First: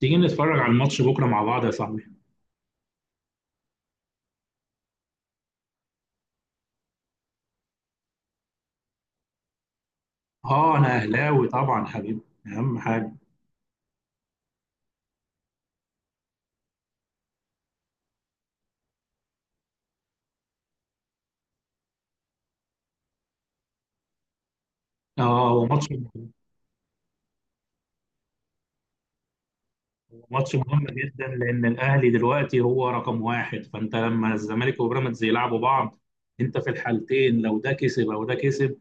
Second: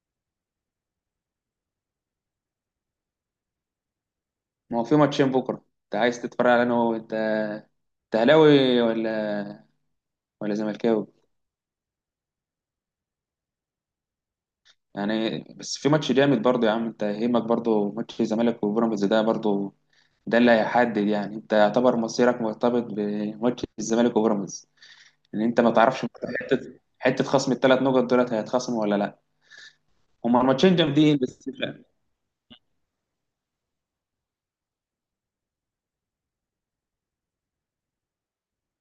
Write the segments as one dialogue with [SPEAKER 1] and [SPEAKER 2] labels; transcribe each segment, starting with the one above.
[SPEAKER 1] تيجي نتفرج على الماتش بكره مع بعض يا صاحبي.
[SPEAKER 2] ما هو في ماتشين بكرة. انت عايز تتفرج على انا هو انت انت اهلاوي ولا
[SPEAKER 1] اه، انا
[SPEAKER 2] زملكاوي؟
[SPEAKER 1] اهلاوي طبعا حبيبي. اهم حاجه
[SPEAKER 2] يعني بس في ماتش جامد برضه يا عم، انت يهمك برضه ماتش الزمالك وبيراميدز ده برضه، ده اللي هيحدد. يعني انت يعتبر مصيرك مرتبط بماتش الزمالك وبيراميدز، ان
[SPEAKER 1] اه
[SPEAKER 2] انت
[SPEAKER 1] هو
[SPEAKER 2] ما
[SPEAKER 1] ماتش.
[SPEAKER 2] تعرفش
[SPEAKER 1] هو
[SPEAKER 2] حته حته خصم الثلاث نقط دولت هيتخصموا ولا لا. هما
[SPEAKER 1] ماتش
[SPEAKER 2] الماتشين
[SPEAKER 1] مهم
[SPEAKER 2] جامدين
[SPEAKER 1] جدا
[SPEAKER 2] بس.
[SPEAKER 1] لان الاهلي دلوقتي هو رقم واحد، فانت لما الزمالك وبيراميدز يلعبوا بعض، انت في الحالتين لو ده كسب او ده كسب.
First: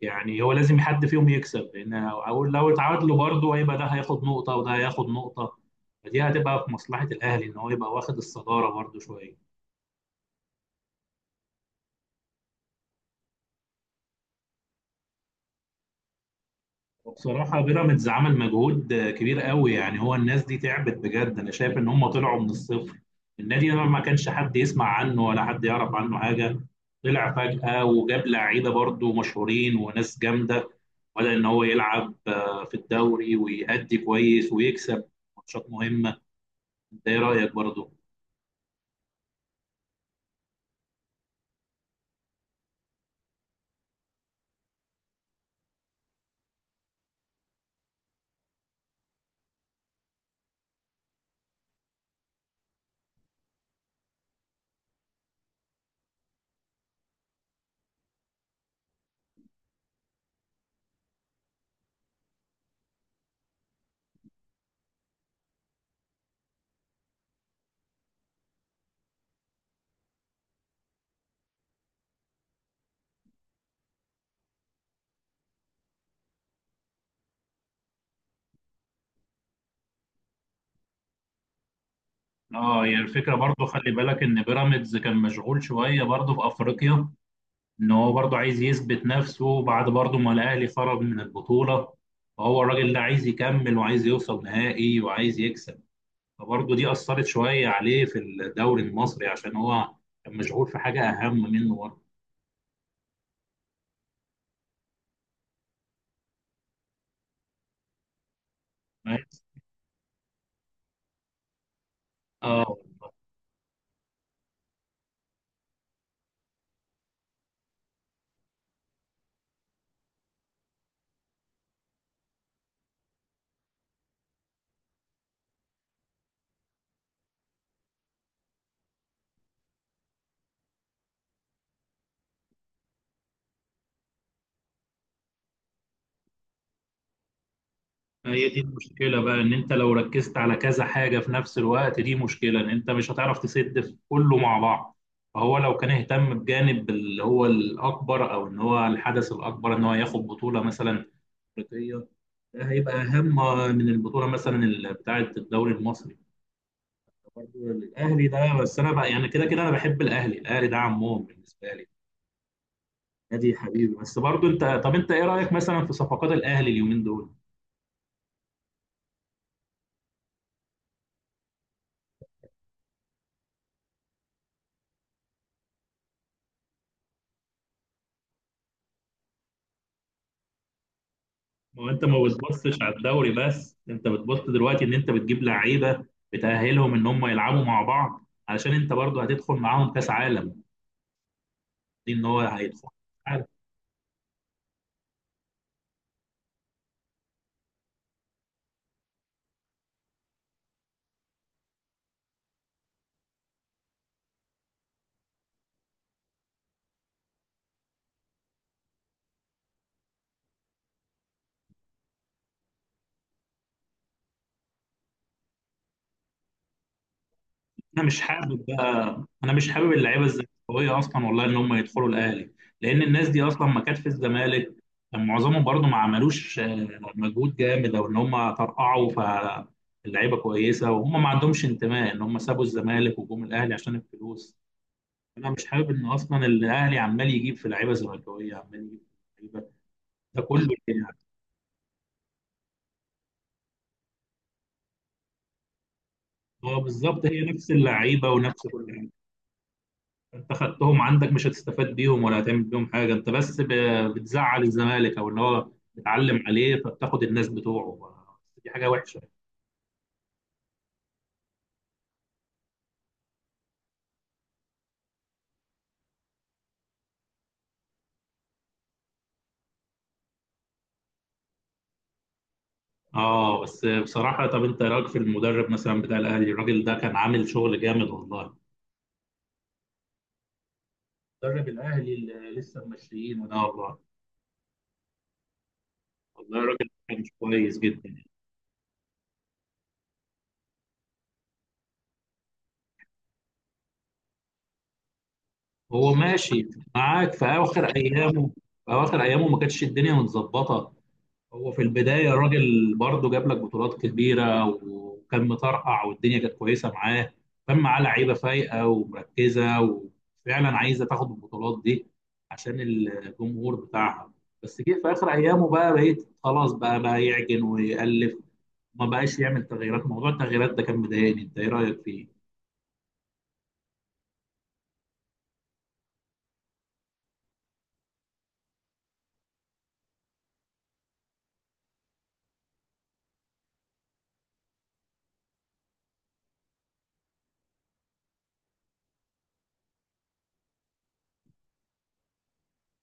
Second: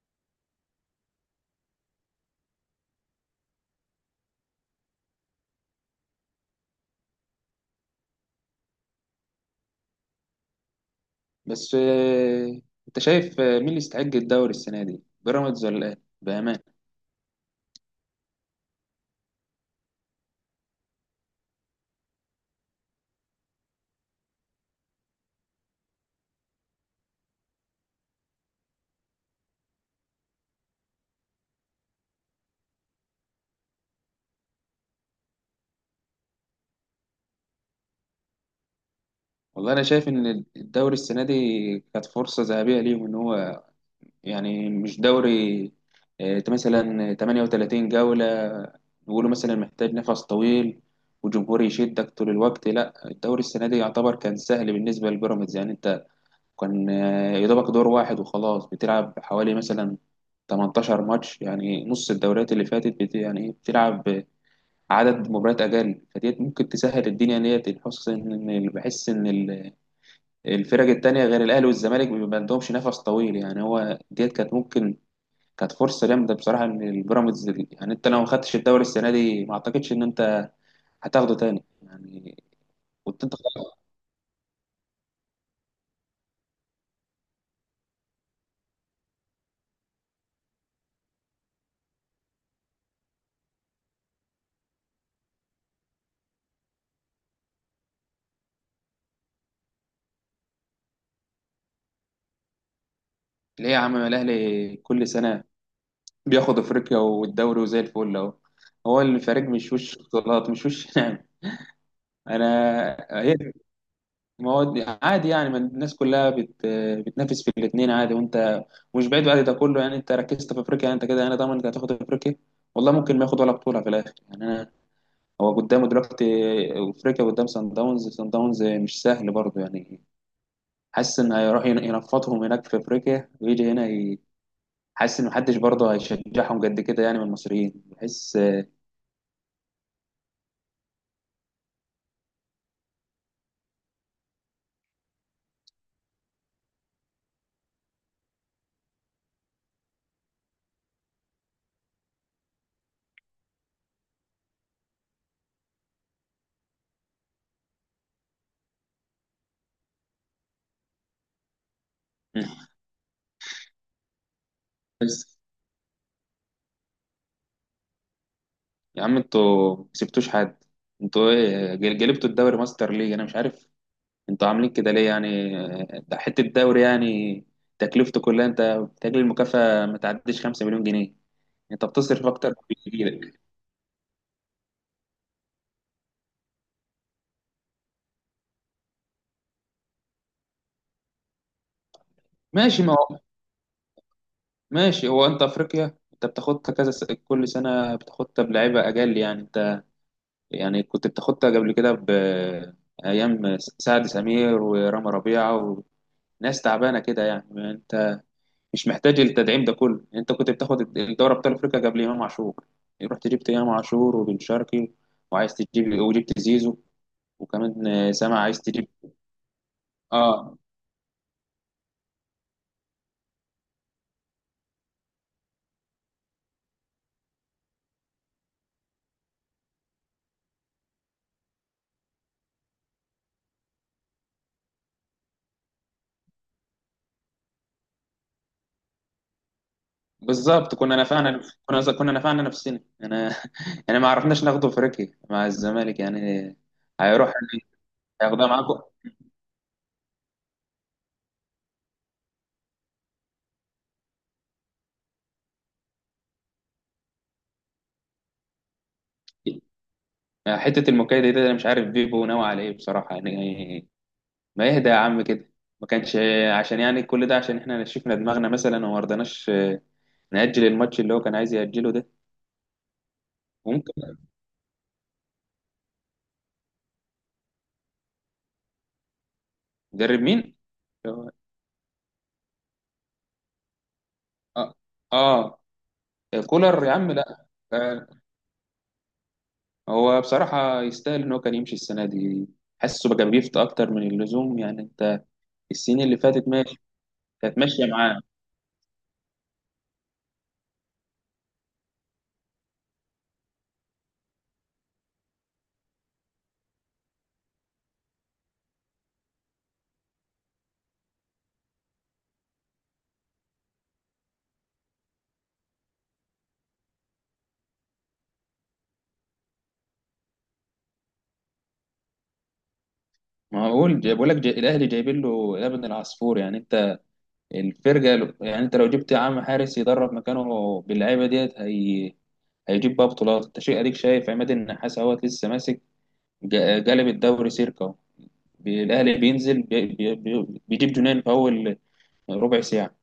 [SPEAKER 1] يعني هو لازم حد فيهم يكسب، لان لو اتعادلوا برضه هيبقى ده هياخد نقطه وده هياخد نقطه، فدي هتبقى في مصلحه الاهلي ان هو يبقى واخد الصداره برضه شويه.
[SPEAKER 2] بس اه، انت شايف، مين اللي يستحق الدوري السنه دي، بيراميدز ولا ايه بامانه؟
[SPEAKER 1] بصراحة بيراميدز عمل مجهود كبير قوي، يعني هو الناس دي تعبت بجد. أنا شايف إن هم طلعوا من الصفر، النادي ده ما كانش حد يسمع عنه ولا حد يعرف عنه حاجة. طلع فجأة وجاب لعيبة برضو مشهورين وناس جامدة، بدأ إن هو يلعب في الدوري ويأدي كويس ويكسب ماتشات مهمة. أنت إيه رأيك برضو؟
[SPEAKER 2] والله انا شايف ان الدوري السنه دي كانت فرصه ذهبيه ليهم ان هو، يعني مش دوري مثلا 38 جوله نقوله مثلا محتاج نفس طويل وجمهور يشدك طول الوقت. لا الدوري السنه دي يعتبر كان سهل بالنسبه للبيراميدز، يعني انت كان يا دوبك دور واحد وخلاص، بتلعب حوالي مثلا 18 ماتش، يعني نص الدوريات اللي فاتت بت يعني بتلعب عدد مباريات اقل. فديت ممكن تسهل الدنيا، ديت بحس ان الفرق التانية غير الأهلي والزمالك ما عندهمش نفس طويل، يعني هو ديت كانت ممكن، كانت فرصة جامدة بصراحة إن البيراميدز، يعني أنت لو ما خدتش الدوري السنة دي ما أعتقدش إن أنت هتاخده تاني يعني.
[SPEAKER 1] اه، هي
[SPEAKER 2] كنت
[SPEAKER 1] الفكرة
[SPEAKER 2] أنت
[SPEAKER 1] برضو،
[SPEAKER 2] خلاص.
[SPEAKER 1] خلي بالك إن بيراميدز كان مشغول شوية برضو في أفريقيا، ان هو برضه عايز يثبت نفسه بعد برضه ما الاهلي خرج من البطوله، فهو الراجل ده عايز يكمل وعايز يوصل نهائي وعايز يكسب، فبرضه دي اثرت شويه عليه في الدوري المصري عشان هو كان مشغول في حاجه اهم منه برضه.
[SPEAKER 2] ليه يا عم الأهلي كل سنة بياخد أفريقيا والدوري وزي الفل أهو؟ هو
[SPEAKER 1] بس
[SPEAKER 2] الفريق مش وش بطولات، مش وش نعم.
[SPEAKER 1] اه،
[SPEAKER 2] أنا هي، ما هو عادي يعني، ما الناس كلها بتنافس في الاثنين عادي. وانت مش بعيد بعد ده كله يعني، انت ركزت في افريقيا، يعني انت كده يعني ضامن انت هتاخد افريقيا؟ والله ممكن ما ياخد ولا بطوله في الاخر يعني. انا هو قدامه دلوقتي افريقيا، قدام سان داونز، سان داونز مش سهل برضه يعني. حاسس ان هيروح ينفضهم هناك في افريقيا ويجي هنا حاسس ان محدش برضه هيشجعهم قد كده يعني من المصريين، بحس.
[SPEAKER 1] هي دي المشكله بقى، ان انت لو ركزت على كذا حاجه في نفس الوقت دي مشكله، ان انت مش هتعرف تسد في كله مع بعض. فهو لو كان اهتم بجانب اللي هو الاكبر، او ان هو الحدث الاكبر ان هو ياخد بطوله مثلا الأفريقية، ده هيبقى أهم من البطولة مثلا بتاعة الدوري المصري برضه. الأهلي ده بس أنا بقى يعني كده كده أنا بحب الأهلي، الأهلي ده عمهم بالنسبة لي، نادي حبيبي. بس برضه أنت طب أنت إيه
[SPEAKER 2] بس
[SPEAKER 1] رأيك مثلا في صفقات الأهلي اليومين دول؟
[SPEAKER 2] يا عم انتوا ما كسبتوش حد. انتوا ايه جلبتوا الدوري ماستر ليج؟ انا مش عارف انتوا عاملين كده ليه يعني. ده حتة دوري يعني، تكلفته كلها، انت بتجري، المكافأة ما تعديش 5 مليون جنيه،
[SPEAKER 1] ما
[SPEAKER 2] انت
[SPEAKER 1] هو أنت ما
[SPEAKER 2] بتصرف اكتر من
[SPEAKER 1] بتبصش على
[SPEAKER 2] اللي
[SPEAKER 1] الدوري
[SPEAKER 2] بيجيلك.
[SPEAKER 1] بس، أنت بتبص دلوقتي إن أنت بتجيب لعيبة بتأهلهم إن هم يلعبوا مع بعض علشان أنت برضه هتدخل معاهم كأس عالم دي، إن هو
[SPEAKER 2] ماشي،
[SPEAKER 1] هيدخل.
[SPEAKER 2] ما هو ماشي. هو انت افريقيا انت بتاخدها كل سنة بتاخدها بلعيبة اجل يعني، انت يعني كنت بتاخدها قبل كده ب ايام سعد سمير ورامي ربيعة وناس تعبانة كده يعني. انت مش محتاج التدعيم ده كله يعني، انت كنت بتاخد الدوري ابطال افريقيا قبل امام عاشور. رحت جبت امام عاشور وبن شرقي، وعايز تجيب، وجبت زيزو، وكمان
[SPEAKER 1] انا مش
[SPEAKER 2] سامع عايز
[SPEAKER 1] حابب
[SPEAKER 2] تجيب.
[SPEAKER 1] بقى انا مش حابب اللعيبه
[SPEAKER 2] اه
[SPEAKER 1] الزملكاويه اصلا والله ان هم يدخلوا الاهلي، لان الناس دي اصلا ما كانت في الزمالك. كان معظمهم برضو ما عملوش مجهود جامد او ان هم ترقعوا، فاللعيبه كويسه وهم ما عندهمش انتماء، ان هم سابوا الزمالك وجم الاهلي عشان الفلوس. انا مش حابب ان اصلا الاهلي عمال يجيب في لعيبه زملكاويه، عمال يجيب في لعيبه ده كله
[SPEAKER 2] بالظبط، كنا
[SPEAKER 1] يعني.
[SPEAKER 2] نفعنا كنا كنا نفعنا نفسنا انا انا ما عرفناش ناخده افريقيا مع الزمالك يعني.
[SPEAKER 1] اه بالظبط،
[SPEAKER 2] هيروح
[SPEAKER 1] هي نفس اللعيبه
[SPEAKER 2] هياخدها
[SPEAKER 1] ونفس
[SPEAKER 2] معاكم.
[SPEAKER 1] كل. انت خدتهم عندك مش هتستفاد بيهم ولا هتعمل بيهم حاجه، انت بس بتزعل الزمالك او ان هو بتعلم عليه فبتاخد الناس بتوعه. دي حاجه وحشه.
[SPEAKER 2] حته المكايده دي انا مش عارف بيبو ناوي على ايه بصراحه يعني. ما يهدى يا عم كده، ما كانش، عشان يعني كل ده عشان احنا شفنا دماغنا مثلا وما رضناش نأجل الماتش اللي هو كان عايز يأجله ده.
[SPEAKER 1] اه بس
[SPEAKER 2] ممكن،
[SPEAKER 1] بصراحه، طب انت إيه رايك في المدرب مثلا بتاع الاهلي؟ الراجل ده كان عامل شغل جامد والله.
[SPEAKER 2] مدرب مين؟ اه
[SPEAKER 1] مدرب الاهلي اللي لسه ماشيين ده، والله
[SPEAKER 2] اه،
[SPEAKER 1] والله الراجل
[SPEAKER 2] كولر
[SPEAKER 1] ده
[SPEAKER 2] يا عم
[SPEAKER 1] كان
[SPEAKER 2] لا
[SPEAKER 1] كويس
[SPEAKER 2] آه،
[SPEAKER 1] جدا.
[SPEAKER 2] هو بصراحة يستاهل ان هو كان يمشي السنة دي. حاسه بقى بيفت اكتر من اللزوم يعني انت، السنين
[SPEAKER 1] هو
[SPEAKER 2] اللي فاتت
[SPEAKER 1] ماشي
[SPEAKER 2] ماشي،
[SPEAKER 1] معاك في
[SPEAKER 2] كانت
[SPEAKER 1] اخر
[SPEAKER 2] ماشية معاه.
[SPEAKER 1] ايامه، في اخر ايامه ما كانتش الدنيا متظبطه. هو في البداية الراجل برضه جاب لك بطولات كبيرة وكان مطرقع والدنيا كانت كويسة معاه، كان معاه لعيبة فايقة ومركزة وفعلا عايزة تاخد البطولات دي عشان الجمهور بتاعها. بس جه في آخر أيامه بقى، بقيت خلاص بقى، بقى يعجن ويألف، ما بقاش يعمل تغييرات. موضوع التغييرات ده كان مضايقني. انت ايه رأيك فيه؟
[SPEAKER 2] ما هقول، بقول لك الاهلي جايبين له يا ابن العصفور يعني. انت الفرقة يعني انت لو جبت يا عم حارس يدرب مكانه باللعيبة ديت هي، هيجيب بقى بطولات. انت شيء اديك شايف عماد النحاس اهوت لسه ماسك، جلب الدوري سيركا اهو. الاهلي بينزل بيجيب جنان في اول، يعني ربع ساعة،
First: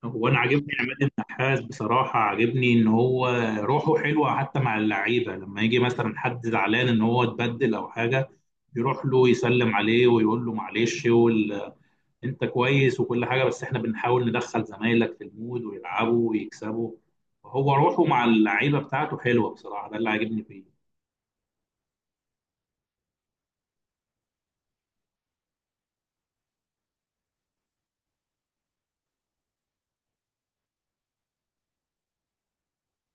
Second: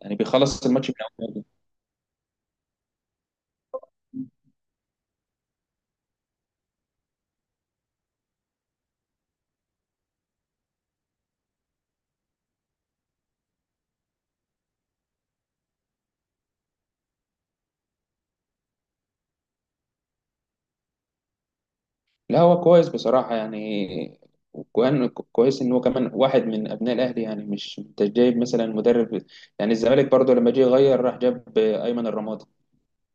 [SPEAKER 2] يعني
[SPEAKER 1] هو انا
[SPEAKER 2] بيخلص
[SPEAKER 1] عاجبني
[SPEAKER 2] الماتش من
[SPEAKER 1] عماد
[SPEAKER 2] أوله.
[SPEAKER 1] النحاس بصراحه، عاجبني ان هو روحه حلوه حتى مع اللعيبه، لما يجي مثلا حد زعلان ان هو اتبدل او حاجه يروح له يسلم عليه ويقول له معلش انت كويس وكل حاجه، بس احنا بنحاول ندخل زمايلك في المود ويلعبوا ويكسبوا. هو روحه مع اللعيبه بتاعته حلوه بصراحه، ده اللي عاجبني فيه.
[SPEAKER 2] لا هو كويس بصراحة يعني، وكمان كويس إن هو كمان واحد من أبناء الأهلي يعني، مش أنت جايب مثلا مدرب. يعني الزمالك برضه لما جه يغير راح جاب أيمن الرمادي،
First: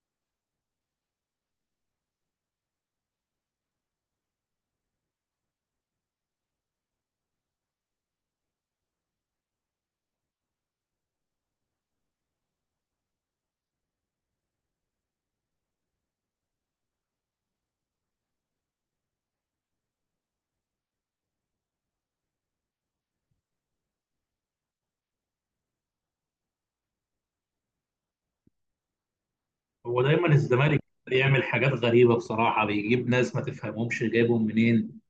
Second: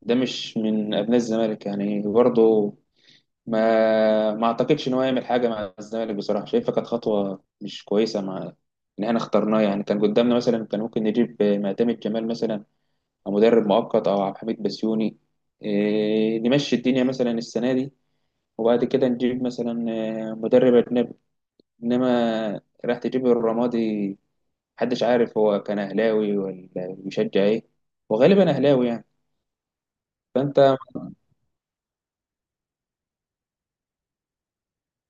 [SPEAKER 2] ده مش من أبناء الزمالك يعني برضه، ما أعتقدش إن هو يعمل حاجة مع الزمالك بصراحة. شايفها كانت خطوة مش كويسة مع إن إحنا اخترناه يعني. كان قدامنا مثلا، كان ممكن نجيب معتمد جمال مثلا مدرب مؤقت او عبد الحميد بسيوني، نمشي الدنيا مثلا السنه دي، وبعد كده نجيب مثلا مدرب اجنبي. انما راح تجيب الرمادي، محدش عارف هو كان اهلاوي ولا بيشجع ايه، وغالبا اهلاوي يعني.
[SPEAKER 1] هو دايما
[SPEAKER 2] فانت،
[SPEAKER 1] الزمالك بيعمل حاجات غريبه بصراحه، بيجيب ناس ما تفهمهمش جايبهم منين،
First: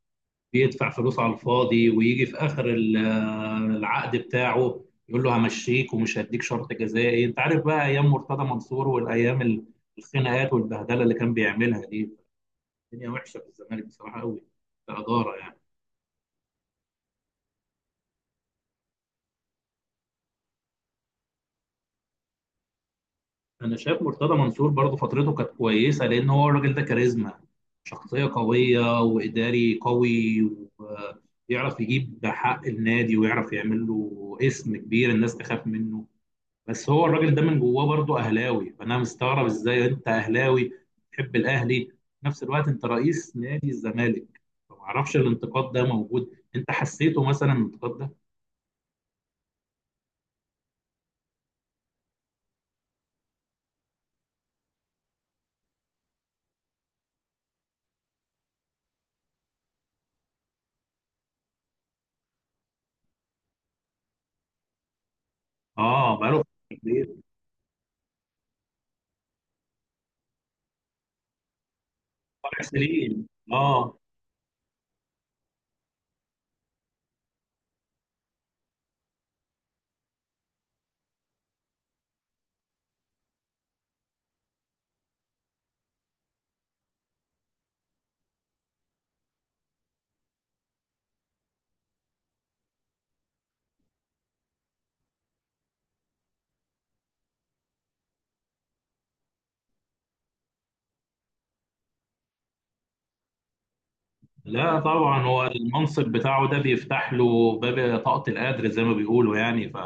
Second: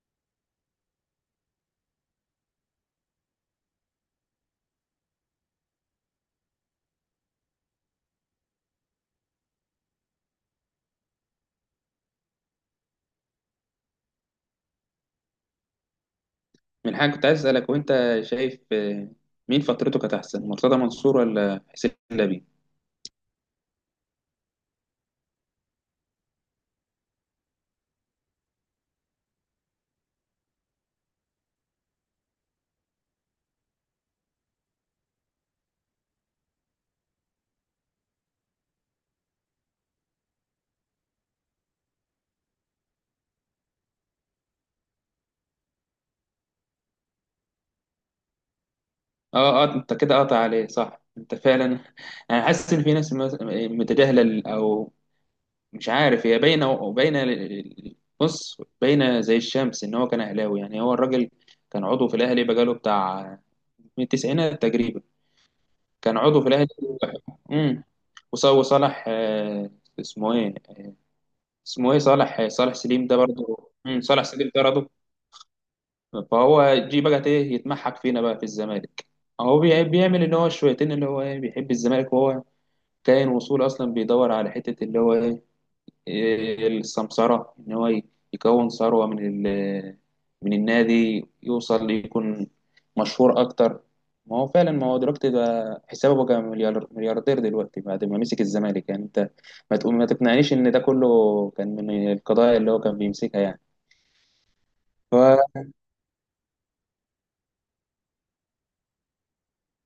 [SPEAKER 1] بيدفع فلوس على الفاضي، ويجي في اخر العقد بتاعه يقول له همشيك ومش هديك شرط جزائي. انت عارف بقى ايام مرتضى منصور والايام الخناقات والبهدله اللي كان بيعملها دي، الدنيا وحشه في الزمالك بصراحه قوي كاداره يعني.
[SPEAKER 2] من حاجه كنت عايز اسالك، وانت شايف مين فترته كانت احسن، مرتضى منصور ولا حسين لبيب؟
[SPEAKER 1] انا شايف مرتضى منصور برضه فترته كانت كويسه، لان هو الراجل ده كاريزما، شخصيه قويه واداري قوي، ويعرف يجيب حق النادي ويعرف يعمل له اسم كبير، الناس تخاف منه. بس هو الراجل ده من جواه برضه اهلاوي، فانا مستغرب ازاي انت اهلاوي بتحب الاهلي في نفس الوقت انت رئيس نادي الزمالك. فمعرفش الانتقاد ده موجود، انت حسيته مثلا الانتقاد ده؟
[SPEAKER 2] اه اه انت كده قاطع عليه صح، انت فعلا انا حاسس ان في ناس متجاهله او مش عارف، هي باينه، بص باينه زي الشمس ان هو كان اهلاوي يعني. هو الراجل كان عضو في الاهلي بقاله بتاع، من التسعينات تقريبا
[SPEAKER 1] اه
[SPEAKER 2] كان
[SPEAKER 1] بقاله
[SPEAKER 2] عضو في
[SPEAKER 1] فترة
[SPEAKER 2] الاهلي.
[SPEAKER 1] كبيرة.
[SPEAKER 2] امم وصالح اسمه ايه، اسمه ايه صالح،
[SPEAKER 1] طارق
[SPEAKER 2] صالح سليم ده
[SPEAKER 1] سليم
[SPEAKER 2] برضه،
[SPEAKER 1] اه.
[SPEAKER 2] صالح سليم ده برضه. فهو جه بقى ايه يتمحك فينا بقى في الزمالك. هو بيعمل ان هو شويتين اللي هو ايه بيحب الزمالك، وهو كائن وصول اصلا، بيدور على حته اللي هو ايه السمسرة، إن هو يكون ثروة من ال، من النادي، يوصل، يكون مشهور أكتر. ما هو فعلا، ما هو دلوقتي بقى حسابه بقى مليار، ملياردير دلوقتي بعد ما مسك الزمالك يعني. أنت ما تقول، ما تقنعنيش إن ده كله كان من القضايا اللي هو كان بيمسكها يعني.
[SPEAKER 1] لا طبعا هو
[SPEAKER 2] ف-
[SPEAKER 1] المنصب بتاعه ده بيفتح له باب طاقة القدر زي ما بيقولوا، يعني ف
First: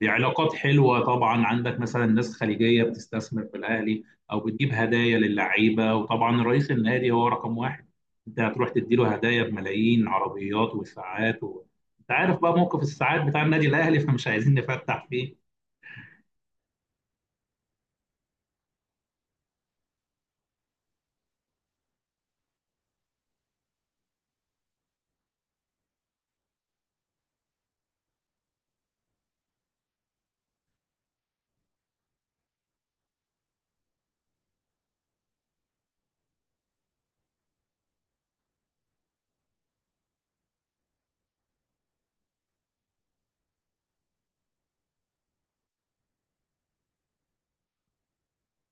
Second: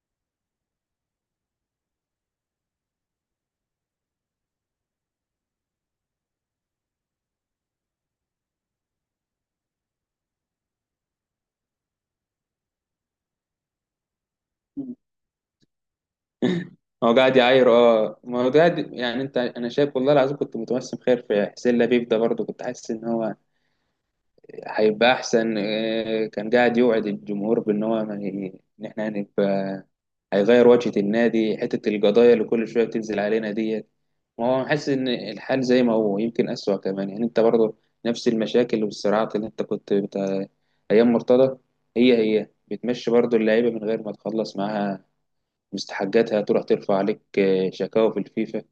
[SPEAKER 1] دي علاقات حلوة طبعا، عندك مثلا ناس خليجية بتستثمر في الأهلي أو بتجيب هدايا للعيبة، وطبعا رئيس النادي هو رقم واحد، أنت هتروح تديله هدايا بملايين، عربيات وساعات أنت عارف بقى موقف الساعات بتاع النادي الأهلي، فمش عايزين نفتح فيه.
[SPEAKER 2] هو قاعد يعاير. اه، ما هو قاعد يعني انت، انا شايف والله العظيم كنت متوسم خير في حسين لبيب ده برضه، كنت حاسس ان هو هيبقى احسن. كان قاعد يوعد الجمهور بان هو ما ي- ان احنا هنبقى، هيغير وجهة النادي، حتة القضايا اللي كل شوية بتنزل علينا ديت. ما هو حاسس ان الحال زي ما هو، يمكن اسوأ كمان يعني انت برضه نفس المشاكل والصراعات اللي انت ايام مرتضى هي هي، بتمشي برضه اللعيبة من غير ما تخلص معاها مستحقاتها، تروح ترفع عليك شكاوى في الفيفا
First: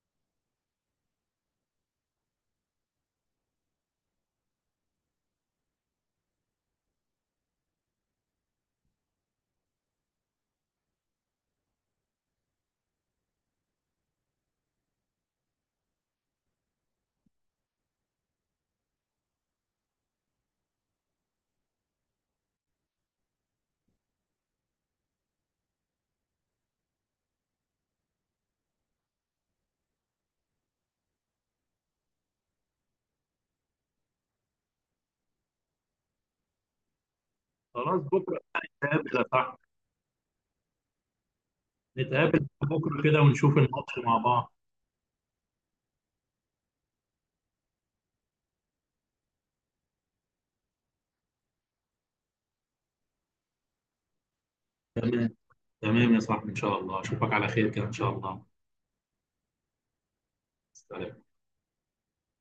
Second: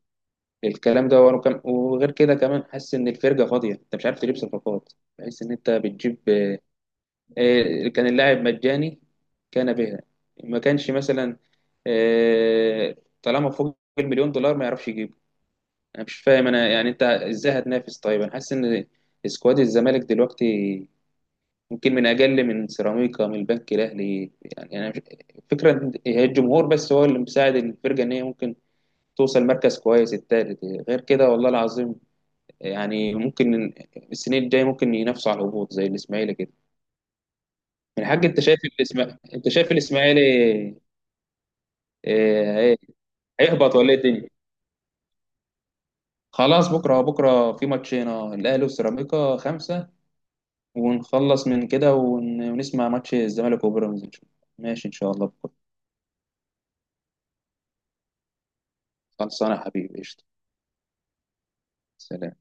[SPEAKER 2] الكلام ده. ورا وغير كده كمان، حاسس ان الفرقة فاضية، انت مش عارف تجيب صفقات، تحس ان انت بتجيب كان اللاعب مجاني كان بها، ما كانش مثلا آه، طالما فوق المليون دولار ما يعرفش يجيبه. انا مش فاهم انا يعني، انت ازاي هتنافس طيب؟ انا حاسس ان سكواد الزمالك دلوقتي ممكن من اجل من سيراميكا، من البنك الاهلي يعني. انا مش... فكره إن هي الجمهور بس هو اللي مساعد الفرقه ان هي ممكن توصل مركز كويس التالت، غير كده والله العظيم يعني ممكن السنين الجايه ممكن ينافسوا على الهبوط زي الاسماعيلي كده.
[SPEAKER 1] خلاص
[SPEAKER 2] من حق،
[SPEAKER 1] بكرة
[SPEAKER 2] انت شايف الاسماعيلي،
[SPEAKER 1] نتقابل يا
[SPEAKER 2] انت
[SPEAKER 1] صاحبي،
[SPEAKER 2] شايف الاسماعيلي
[SPEAKER 1] نتقابل
[SPEAKER 2] إيه...
[SPEAKER 1] بكرة كده ونشوف
[SPEAKER 2] هيهبط ولا ايه
[SPEAKER 1] الماتش مع
[SPEAKER 2] الدنيا؟
[SPEAKER 1] بعض.
[SPEAKER 2] خلاص، بكره في ماتشين، الاهلي وسيراميكا خمسه، ونخلص من كده ونسمع ماتش الزمالك وبيراميدز ان شاء الله. ماشي ان شاء الله
[SPEAKER 1] تمام
[SPEAKER 2] بكره.
[SPEAKER 1] تمام يا صاحبي، إن شاء الله أشوفك على خير كده إن شاء الله.
[SPEAKER 2] خلصانه يا حبيبي، قشطه.
[SPEAKER 1] سلام.
[SPEAKER 2] سلام.